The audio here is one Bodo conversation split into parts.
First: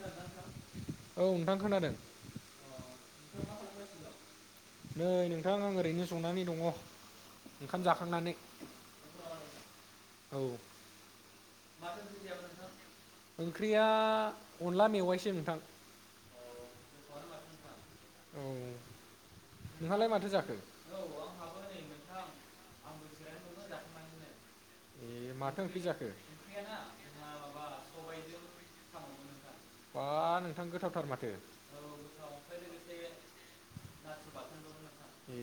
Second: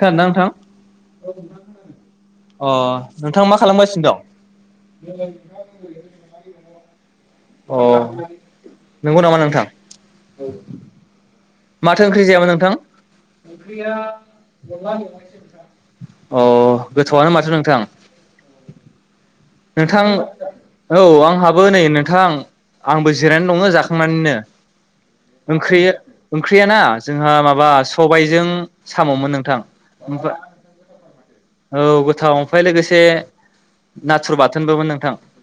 खोनादोंना नोंथां औ नोंथां खोनादों अ' नोंथांङा मा खालामगासिनो दं? नै नोंथां आं ओरैनो ज'नानै दङ अ ओंखाम जाखांनानै नंगौ नामा नोंथां औ। माथो ओंख्रि जायामोन नोंथां? ओंख्रिया अनला मेवाइसो नोंथां अ' गोथौआनो माथो नोंथां। औ नोंथां नोंहालाय माथो जाखो औ आंहाबो नै नोंथां आंबो जिरायनानै दोंङो जाखांनानैनोओं ए माथो ओंख्रि जाखो ओंख्रियाना जोंहा माबा सबायजों साममोन नोंथां बा नोंथां गोथावथार माथो औ गोथाव ओमफ्राय लोगोसे। नाथुर बाथोनबोमोन नोंथां ए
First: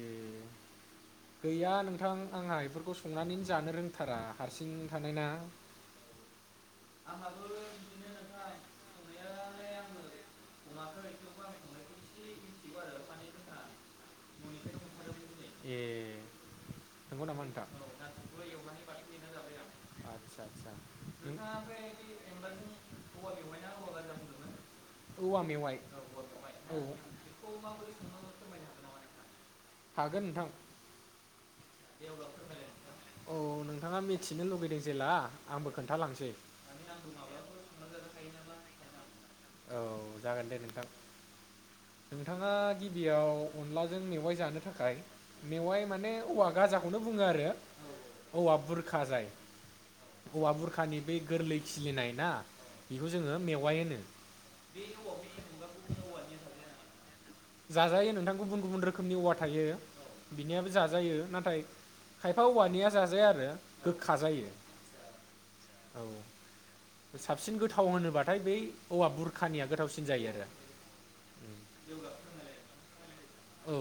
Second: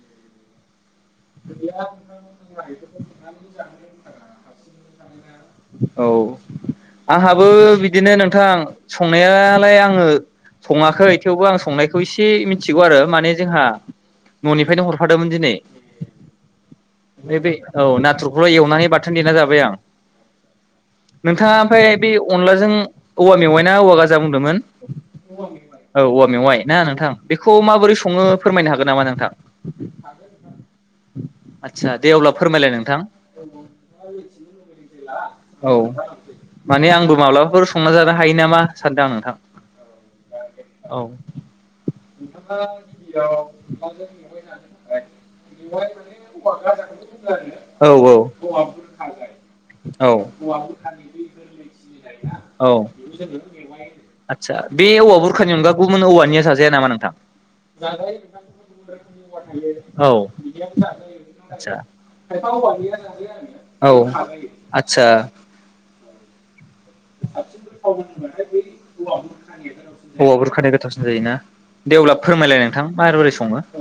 गैया नोंथां आंहा बेफोरखौ संनानैनो जानो रोंथारा हारसिं। थानाय ना। औ आंहाबो बिदिनो नोंथां संनायालाय आङो सङाखै थेवबो आं संनायखौ एसे मिथिगौ आरो माने जोंहा। ननिफायनो हरफादोंमोन दिनै ए नंगौ नामा बे नोंथां औ नाथुरखौल एवनानै बाथोन देना जाबाय आं। आदसा आदसा नोंथाङा ओमफाय बे अनलाजों औवा मेवाइ ना औवा गाजा बुंदोंमोन औवा मेवाइ औ औवा मेवाइ औ ना नोंथां बेखौ माबोरै सङो फोरमायनो हागोन। गो नामा नोंथां। हागोन नोंथां आदसा दे अब्ला फोरमायलाय नोंथां औ नोंथाङा मिथिनो लुगैदों जेला। औ माने आंबो माब्लाबाफोर संना जानो हायो नामा सानदों आं नोंथां औ [unintelligible] नोंथाङा गिबियाव अनलाजों मेवाइ जानो थाखाय मेवाइ माने औवा। गाजाखौनो बुङो आरो औ औ औवा बुरखा जाय। औ औवा बुरखानि बै गोरलै खिलिनाय ना बेखौ जोङो मेवाइ होनो आदसा बे औवा बुरखानि अनगा गुबुन औवानिआ जाजाया नामा नोंथां। औ जाजायो नोंथां गुबुन गुबुन रोखोमनि औवा थायो बिनियाबो जाजायो नाथाय खायफा औवानिया जाजाया आरो गोखा जायो आदसा औ। साबसिन गोथाव होनोब्लाथाय बै औवा आदसा बुरखानिया गोथावसिन जायो औवा आरो। बुरखानि गोथावसिन जायोना दे अब्ला फोरमायलाय नोंथां। माबोरै सङो औ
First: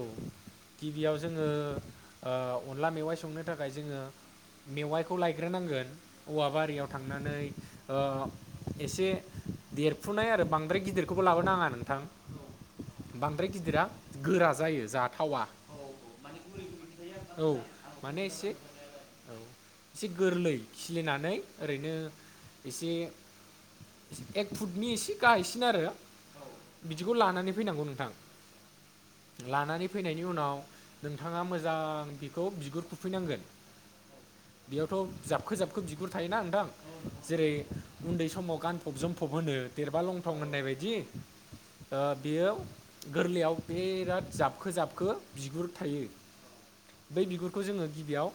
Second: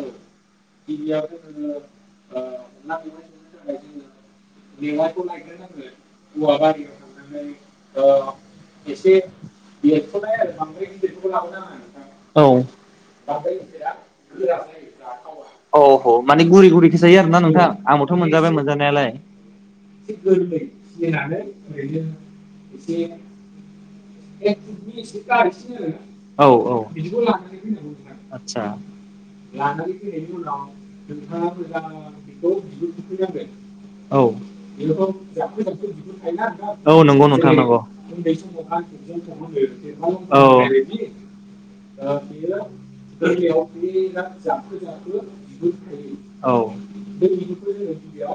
गिबियाव जोङो ओ अनला मेवाइ संनो थाखाय जोङो मेवाइखौ लायग्रोनांगौ। गोन औवा बारियाव थांनानै ओ एसे देरफुनाय आरो बांद्राय गिदिरखौबो लाबोनाङा नोंथां बांद्राय गिदिरा। गोरा जायो जाथावा अह माने गुरै गुरैखौ जायो आरोना औ नोंथां आंबोथ माने एसे मोनजाबाय मोनजानायालाय। औ एसे गोरलै खिलिनानै ओरैनो एसे एक फुटनि एसे गाहायसिन आरो औ औ बिदिखौ लानानै फैनांगौ नोंथां आदसा। लानानै फैनायनि उनाव नोंथाङा मोजां बेखौ बिगुर खुरफै नांगोन औ बेखौ। जाबखो-जाबखो बिगुर थायोना नोंथां जेरै नंगौ उन्दै समाव गानफब जोमफब होनो देरबा लंफं होननाय बायदि बेयो गोरलैयाव। बेराद जाबखो-जाबखो बिगुर थायो औ बै बिगुरखौ जोङो गिबियाव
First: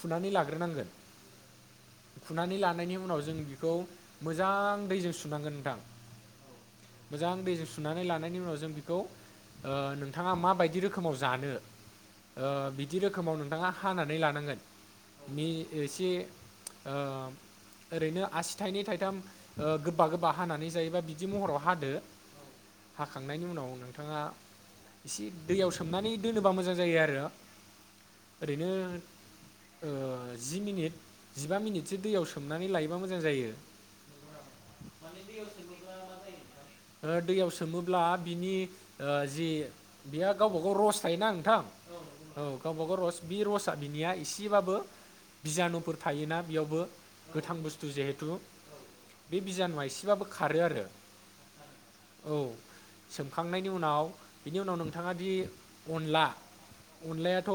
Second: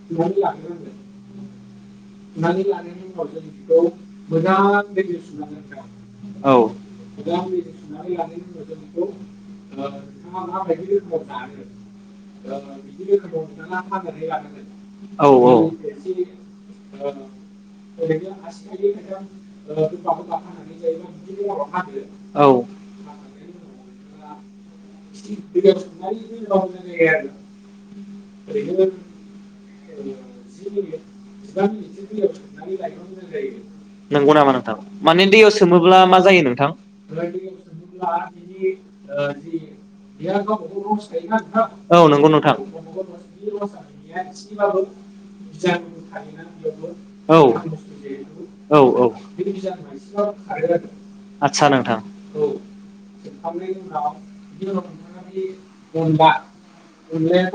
फुनानै लाग्रोनांगोन। सुनानै लानायनि उनाव जों बेखौ मोजां दैजों सुनानै औ मोजां दैजों सुनानै उनाव लानायनि जों बेखौ उनावसो ओ बेखौ। नोंथाङा नोंथांङा माबायदि मायदि रोखोमाव जानो रोखोम दानो ओ बि बिदि रोखोमाव नोंथाङा हानानै ना लानांगोन हानानै लानांगोन नि औ-औ। एसे ओरैनो आसि थाइनै थाइथाम गोबा गोबा हानानै जायोबा बिदि महराव हादो औ हाखांनायनि उनाव नोंथाङा। एसे दैयाव सोमनानै दोनोब्ला मोजां जायो आरो ओरैनो ओ जि मिनिट। सिगां बिदि दैयाव सोमनानै लायोब्ला मोजां जायो नंगौ नामा नोंथां माने दैयाव सोमोब्ला मा जायो नोंथां दैयाव होयोब्ला बिनि। बि-बिहा गावबा गाव रस थायोना नोंथां औ नंगौ औ गावबा गाव रस बि रसआ बिनिया एसेबाबो बिजानुफोर थायोना बेयावबो औ गोथां बुस्थु जिहेथु औ बे बिजानुआ औ एसेबाबो खारो आरो आदसा औ नोंथां सोमखांनायनि उनाव औ बिनि उनाव नोंथांङा दि अनला अनलायाथ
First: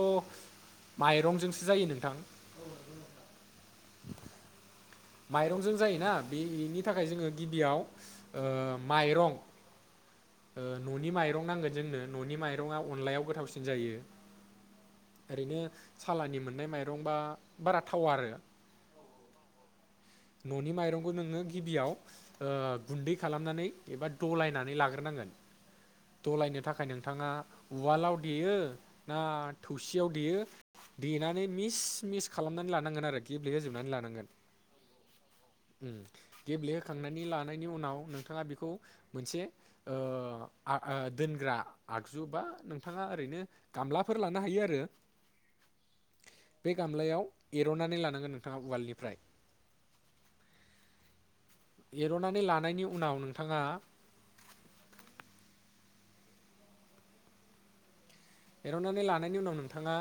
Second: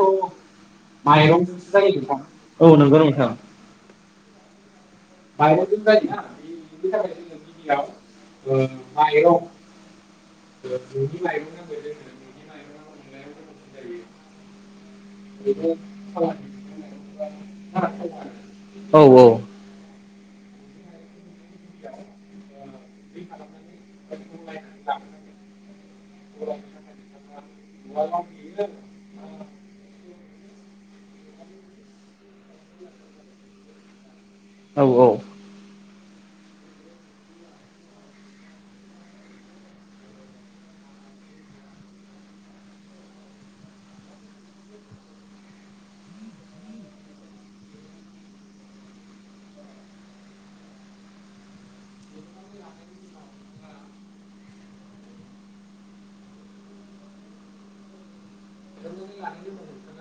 माइरंजोंसो जायो नोंथां। औ नंगौ नोंथां। माइरंजों जायोना बेनि थाखाय जोङो गिबियाव ओ माइरं न'नि माइरं नांगोन जोंनो न'नि माइरंङा अनलायाव गोथावसिन जायो। ओरैनो सालानि मोननाय माइरंबा बारा थावा आरो। औ औ न'नि माइरंखौ नोंङो गिबियाव ओ गुन्दै खालामनानै एबा दलायनानै लाग्रोनांगोन दलायनो थाखाय नोंथांङा उवालाव देयो ना थौसियाव देयो देनानै मिस मिस खालामनानै लानांगोन आरो गेब्लेे होजोबनानै लानांगोन। औ औ उम्म गेब्लेहोखांनानै लानायनि उनाव नोंथांङा बेखौ मोनसे ओ आ दोनग्रा आगजु बा नोंथांङा ओरैनो गामलाफोर लानो हायो आरो बे गामलायाव एरननानै लानांगोन नोंथांङा उवालनिफ्राय। एरननानै लानायनि उनाव नोंथांङा एरननानै लानायनि उनाव नोंथांङा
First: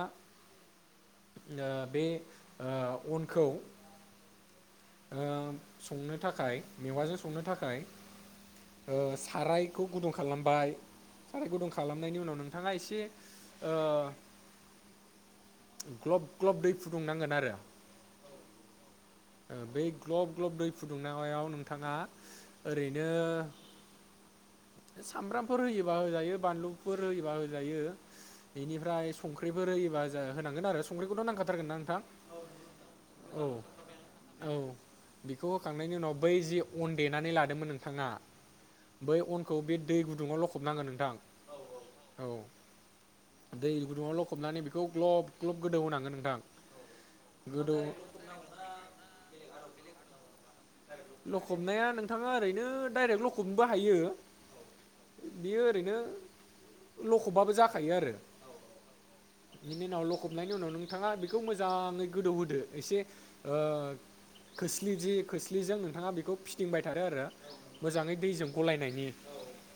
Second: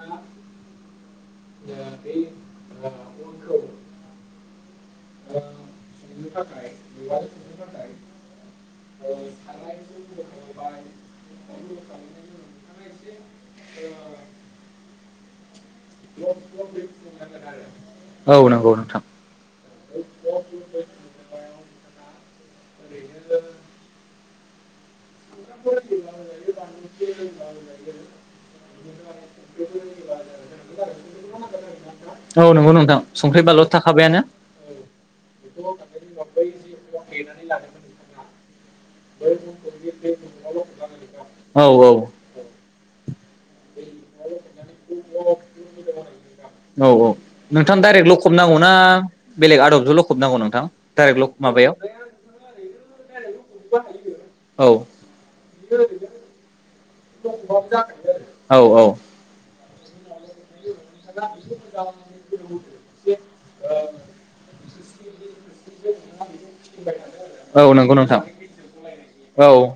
ओ बे ओ अनखौ ओ संनो थाखाय मेवाजों संनो थाखाय ओ सारायखौ गुदुं खालामबाय साराय गुदुं खालामनायनि उनाव नोंथांङा एसे ओ ग्लब ग्लब दै फुदुंनांगोन आरो औ नंगौ नोंथां। बै ग्लब ग्लब दै फुदुंनायाव नोंथांङा ओरैनो सामब्रामफोर होयोबा होजायो बानलुफोर होयोबा होजायो बेनिफ्राय संख्रिफोर होयोबा होनांगोन आरो संख्रिखौथ नांखाथारगोन ना नोंथां। औ नंगौ नोंथां औ संख्रि बानलुआ थाखाबायानो। औ बेखौ होखांनायनि उनाव बै जि अन देनानै लादोंमोन नोंथांङा बै अनखौ बे दै गुदुङाव लखबनांगोन नोंथां। औ औ दै गुदुंङाव लखबनानै बेखौ ग्लब ग्लब गोदौ होनांगोन नोंथां। औ नोंथां गोदौ दाइरेक्ट लखबनांगौना बेलेग आदबजो लखब नांगौ लखबनाया नोंथांङा ओरैनो दाइरेक्ट लखबनोबो हायो औ बियो ओरैनो लखबबाबो जाखायो आरो औ औ बिनि उनाव लखबनायनि उनाव नोंथांङा बे बेखौ मोजांङै गोदौ होदो एसे ओ खोसलि जि खोस लिजों नोंथांङा बेखौ फिदिंबाय [unintelligible] आरो औ नंगौ मोजाङै नोंथां दैजों गलायनायनि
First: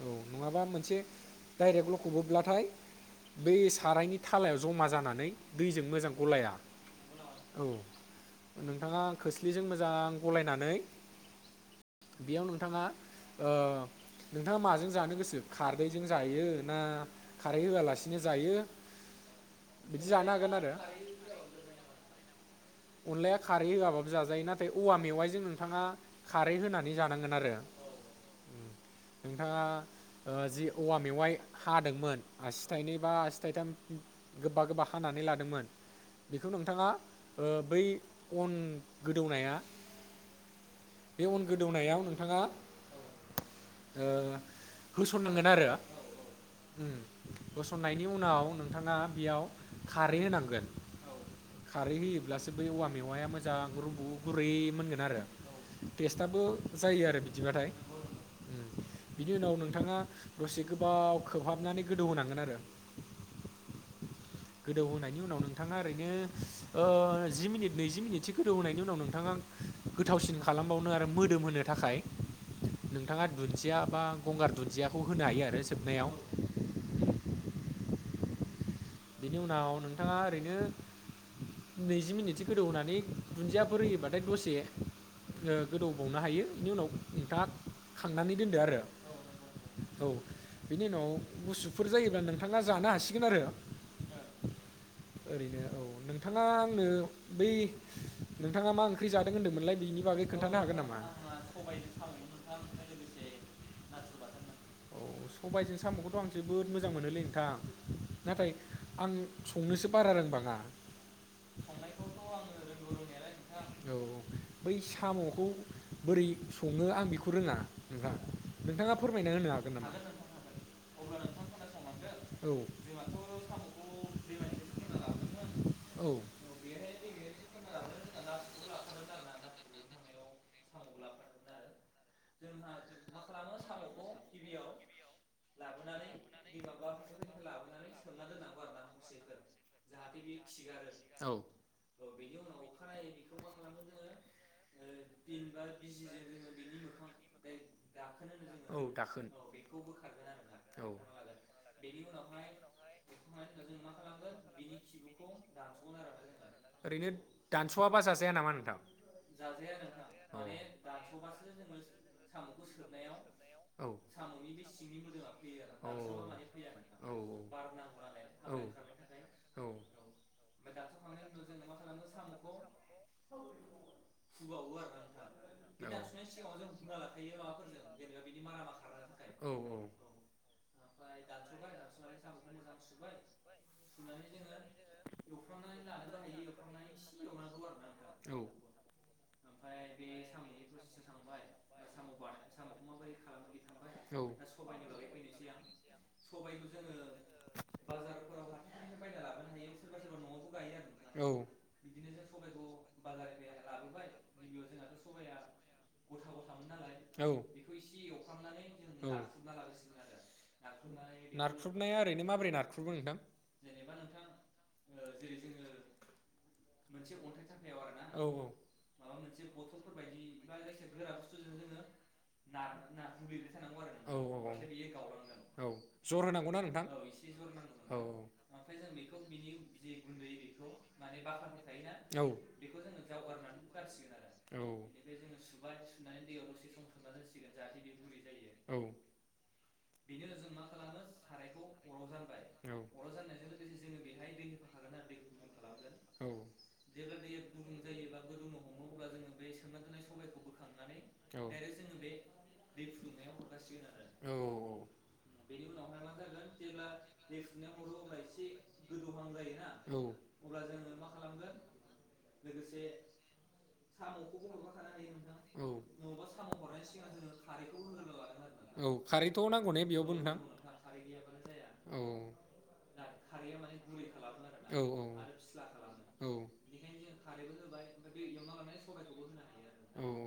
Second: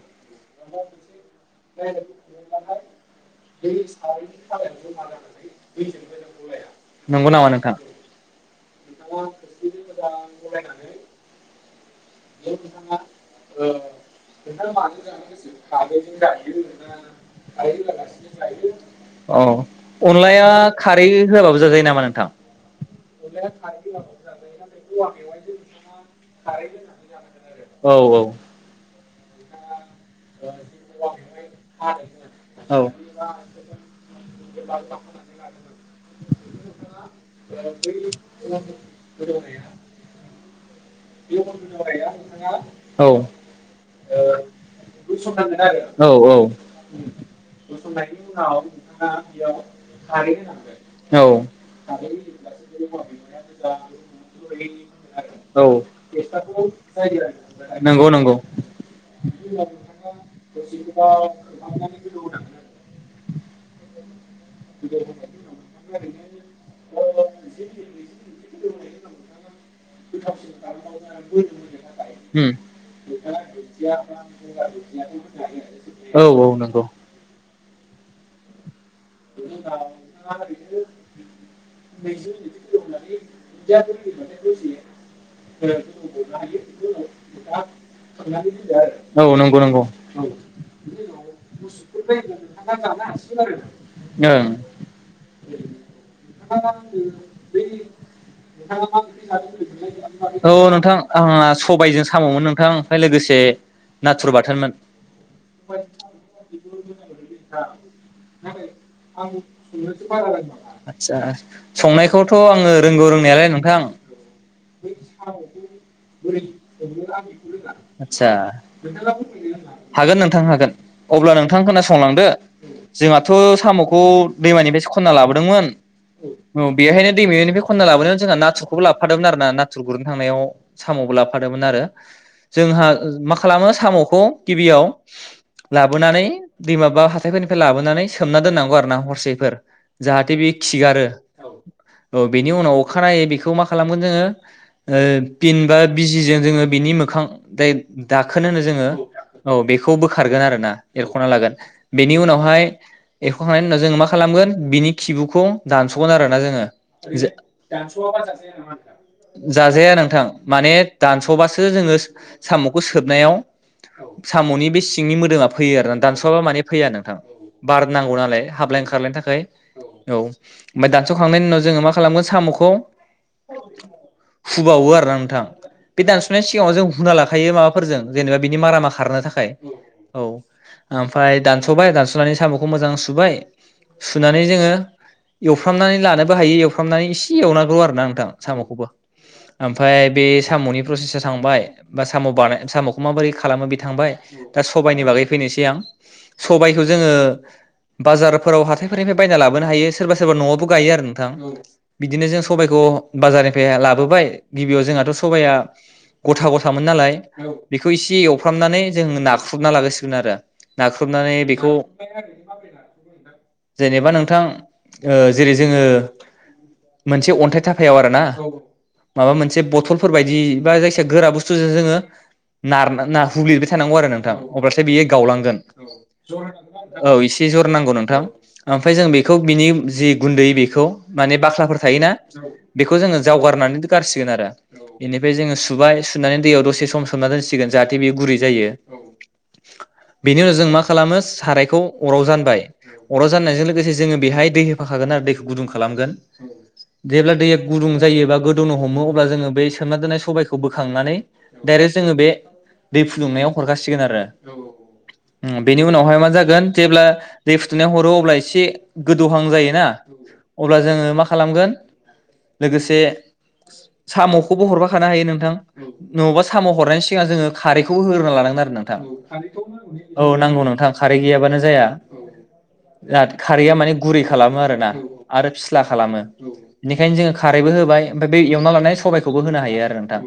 औ नंङाबा मोन से डाइरेक्ट लखबोब्लाथाय बै सारायनि थालायाव जमा जानानै दैजों मोजां गलाया। नंगौ नामा औ नोंथां? नोंथाङा खोस्लिजों मोजां गलायनान है बेयाव नोंथाङा नोंथाङा ओ माजों जानो गोसो खारदैजों जायो ना खारै होआलासिनो जायो औ बिदि जानो अनलाया हागोन आरो। खारै होआबाबो जाजायो नामा नोंथां अनलाया खारै होयाबाबो जाजायो नाथाय औवा मेवाइजों नोंथाङा खारै होनानै जानांगोन आरो। औ औ। नोंथाङा ओ जि औवा औ मेवाइ औ हादोंमोन आसि थाइनै बा आसि थाइथाम गोबा गोबा हानानै लादोंमोन बेखौ नोंथाङा ओ बै अन गोदौनाया बे अन गोदौनायाव नोंथाङा औ। ओ होसननांगोन आरो औ औ। उम होसननायनि उनाव नोंथाङा बेयाव खारै होनांगोन। खारै होयो ब्लासो बै औवा मेवाइया मोजां रुबु गुरै मोनगोन आरो औ टेस्टाबो जायो आरो। बिदिबाथाय नंगौ नंगौ। उम बिनि उनाव नोंथाङा दसे गोबाव खोबहाबनानै गोदौ होनांगोन आरो उम गोदौहोनायनि उनाव नोंथाङा ओरैनो ओ जि मिनिट नैजि मिनिट सो गोदौ होनायनि उनाव नोंथाङा गोथावसिन खालामबावनो आरो मोदोम होनो थाखाय नोंथाङा दुन्दिया बा गंगार दुन्दियाखौ होनो हायो आरो जोबनायाव। औ औ नंगौ बेनि उनाव नोंथाङा ओरैनो नैजि मिनिटसो गोदौ होनानै दुन्दियाफोर होयोबाथाय दसे ओ गोदौबावनो हायो बेनि उनाव नोंथाङा खांनानै दोनदो आरो। औ नंगौ नंगौ। औ बेनि उनाव गुसुफोर जायोब्ला नोंथाङा जानो हासिगोन आरो। ओ ओरैनो औ नोंथाङा आंनो बै नोंथाङा मा ओंख्रि जादों होनदोंमोनलाय बेनि बागै अ खोन्थानो हागोन नोंथां नामा? आंहा ओ सबाइजों साम'मोन नोंथां ओमफाय लोगोसे नाथुर बाथोनमोन। औ सबायजों साम'खौथ' आं जोबोद मोजां मोनोलै नोंथां नाथाय आं संनोसो बारा रोंबाङा आतसा संनायखौथ' आङो रोंगौ रोंनायालाय नोंथां औ बै साम'खौ बोरै सङो आं बेखौ रोङा नोंथां आतसा नोंथाङा फोरमायना होनो हागोन नोंथां हागोन अब्ला नोंथां खोनासंलांदो औ जोंहाथ' साम'खौ खौ दैमानिफ्रायसो खनना लाबोदोंमोन औ ओ बेहायनो दैमानिफ्राय खनना लाबोदोंमोन जोंहा नाथुरखौबो लाबोफादोंमोन आरो ना नाथुर गुरनो थांनायाव साम'बो लाबोफादोंमोन आरो। जोंहा मा खालामो साम'खौ गिबियाव लाबोनानै दैमाबा हाथायफोरनिफ्राय लाबोनानै सोमना दोननां ना हरसेफोर जाहाते बेयो खिगारो औ ओ बेनि उनाव अखानायै बेखौ मा खालामगोन जोङो ओ पिन बा बिजिजों जोङो बेनि मोखां खां दे दाखोन होनो जोङो दाखोन औ बेखौ बोखारगोन आरो ना एरख'ना लागोन बेनि उनावहाय जों मा खालामगोन बिनि खिबुखौ दानस'गोन आरोना जोङो जो लागोन जाजाया नामा नोंथां जाजाया नोंथां माने दानस'बासो जोङो सामखौ सोबनायाव औ साम'नि बे सिंनि मोदोमा फैयो आरोना दानस'वाबा माने फैया नोंथां बार नांगौ ना बे हाबलाय ओंखारलायनि औ आमफाय दानस'खांनायनि उनाव जोङो मा खालामगोन साम'खौ हुबावो आरोना नोंथां बे दानस'नायनि सिगाङाव जों हुना लाखायो माबाफोरजों जेनेबा बिनि मारामा खारनो थाखाय औ औ ओमफ्राय दानसबाय दानसनानै सामखौ मोजां सु सुबाय सुनानै जोंङो एवफ्रामनानै लानोबो हायो एवफ्रामनानै एसे एवनांगौ आरोना नोंथां औ सामखौबो ओमफ्राय बे सामनि प्रसेसा थांबाय बा साम बानाय सामखौ माबोरै खालामो बे थांबाय औ दा सबायाइनि बागै फैनोसै आं सबायखौ जोंङो बाजारफोराव हाथायफोरनिफ्राय बायना लाबोनो हायो सोरबा सोरबा नआवबो गायो आरो नोंथां बिदिनो जों सबाइखौ बाजारनिफ्राय लाबोबाय गिबियाव जोंहाथ सबाइआ गथा गथ थामोन नालाय नोंथां बेखौ एसे एवफ्रामनानै जों नाख्रुबना लागासिगोन आरो नाख्रुबनानै बेखौ नाख्रुबनानै बेखौ जेनेबा नोंथां ओ जेरै जोंङो मोनसे अन्थाइ थाफायाव आरो ना माबा मोनसे बथलफोर बायदि बा जायखिजया गोरा बुस थुजों जोङो नार-नारख्रबलिबाय थानांगौ आरो नोंथां अब्लाथाय बियो गावलायो औ औ एसे एसे ज नांगौ नोंथां आमफ्राय जों बेखौ बिनि जि गुन्दै बेखौ माने बाख्लाफोर थायोना बेखौ जोंङो जावगारनानै गारसिगोन आरो बेनिफ्राय जोङो बेनिफ्राय जोंङो सुबाय सोमनानै दैयाव दसे सम सोमना दोनसिगोन जाहाथे बेयो गुरै जायो। बेनि उनाव जों मा खालामो सारायखौ अराव जानबाय अराव जानायजों लोगोसे जोंङो बेहाय दै होफाखागोन आरो दैखौ गुदुं खालामगोन। जेब्ला दैया गुदुं जायोबा गोदौनो हमो अब्ला जोंङो बै सोमना दोननाय सबायखौबो खांनानै डायरेक्ट जोंङो बे दै दै फुदुंनायाव हरखासिगोन आरो फुदुंनाया हरो बेनि उनावहाय मा जागोन जेब्ला दै फुदुनायनानै हरो अब्ला एसे गोदौहां जायोना अब्ला जोंङो मा खालामगोन लोगोसे सामखौबो हरफा खानो हायो नोंथां। नङाबा नुबा साम हरनायनि सिगां जोंङो खारैखौबो होग्रोना लानांगोन आरो नोंथां औ नंगौ नोंथां औ नांगौ नोंथां खारै गैयाबानो जाया। जाहाथे खारैआ माने गुरै खालामो आरोना आरो फिस्ला खालामो बेनिखायनो जोंङो खारैबो होबाय ओमफ्राय बे एवना लानाय सबबायखौबो होनो हायो आरो नोंथां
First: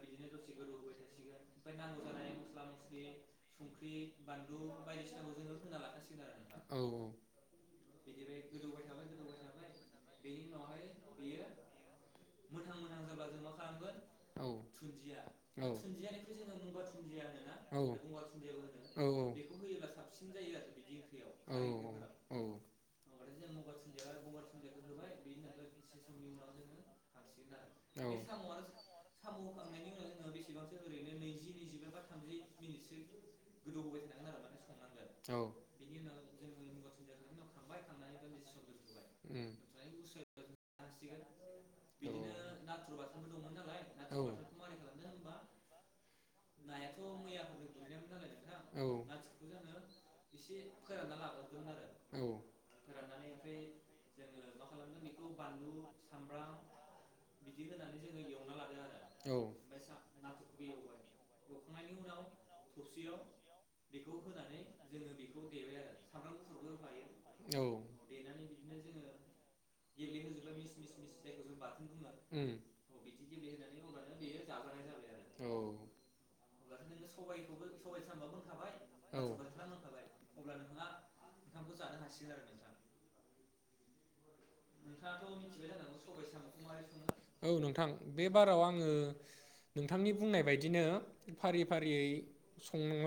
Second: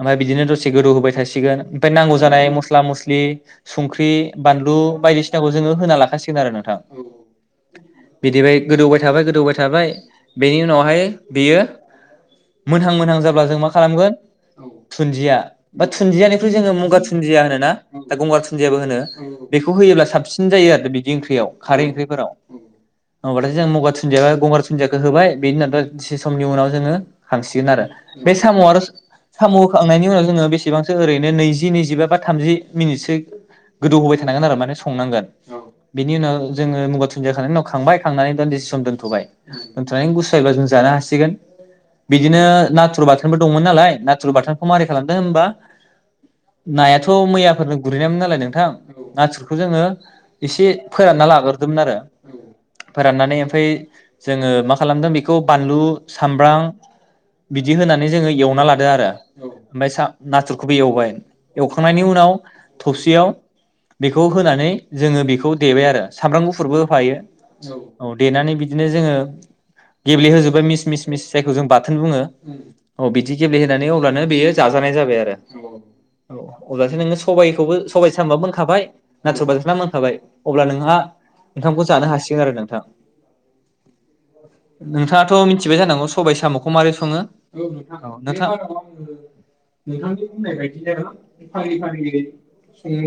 ओमफाय बिदिनो दसे गोदौ होबाय थासिगोन ओमफाय नांगौ जानाय मस्ला मस्लि संख्रि बानलु बायदिसिनाखौ जोंङो होना लाखासि सिगोन आरो नोंथां बिदिबाय गोदौबाय थाबाय गोदौबाय थाबाय बेनि उनावहाय बेयो मोनहां मोनहां जाब्ला जों मा खालामगोन थुन्दिया बा थुन्दियानिख्रुइ जोंङो मगा थुन्दिया होनो ना होनोना गंगार थुन्दियाबो होनो बेखौ होयोब्ला साबसिन जायो आरो बे बि ओंख्रियाव खारै ओंख्रिफोराव होमबाथाय जों मगा थुनदिया गंगार थुनदियाखौ होबाय बेनि उनसे समनि उनाव जोंङो खांसिगोन आरो बे साम आरो साम होखांनायनि उनाव जोंङो बेसेबांसो ओरैनो नैजि नैजिबा बा थामजि मिनिटसो गोदौ होबाय थानांगोन आरो माने संनांगोन साम' आरो बिनि उनाव जोंङो मुगा थुनदिया होनायनि उनाव खांबाय खांनानै दानदिसे सम दोन्थबाय बिदिनो दोन्थनानै गुसु जायोब्ला जों जानो हासिगोन बिदिनो नाथुर बाथोनबो दंमोन नालाय ना नाथुर बाथोनखौ मोरै खालामदों होनबा नायाथ मैयाफोरनो गुरहैनायोन नालाय नोंथां नाथुरखौ जोंङो एसे फोरानना लाग्रोदोंमोन आरो फोराननानै ओमफ्राय जोंङो मा खालामदों बेखौ बानलु सामब्राम बिदि होनानै जोंङो एवना लादो आरो फ्रा ओमफाय सा नाथुरखौबो एवबाय एवखांनायनि उनाव थौवसियाव बेखौ होनानै जोंङो बेखौ देबाय आरो सामब्राम गुफुरबो होफायो जोङो देनानै बिदिनो जोंङो गेब्लेहोजुबाय मिस मिस मिस जायखौ जों बाथोन बुङो। अ बेदि गेब्लेहोना देनानै अब्लानो बेयो जाजानाय जाबाय आरो नाथुर बाथोना अब्लासो नोङो सबबायखौबो सबाय सामुआबो मोनखाबाय नाथुरबाथोन आबो मोनखाबाय अब्ला नोंहा औंखामखौ जानो हासिगोन आरो नोंथां। नोंथाङाथ' मिथिबाय जानांगौ सबाय साम'खौ मारै सङो औ नोंथां बे नोंथां बाराव आङो नोंथांनि बुंनाय बायदिनो फारि फारियै संला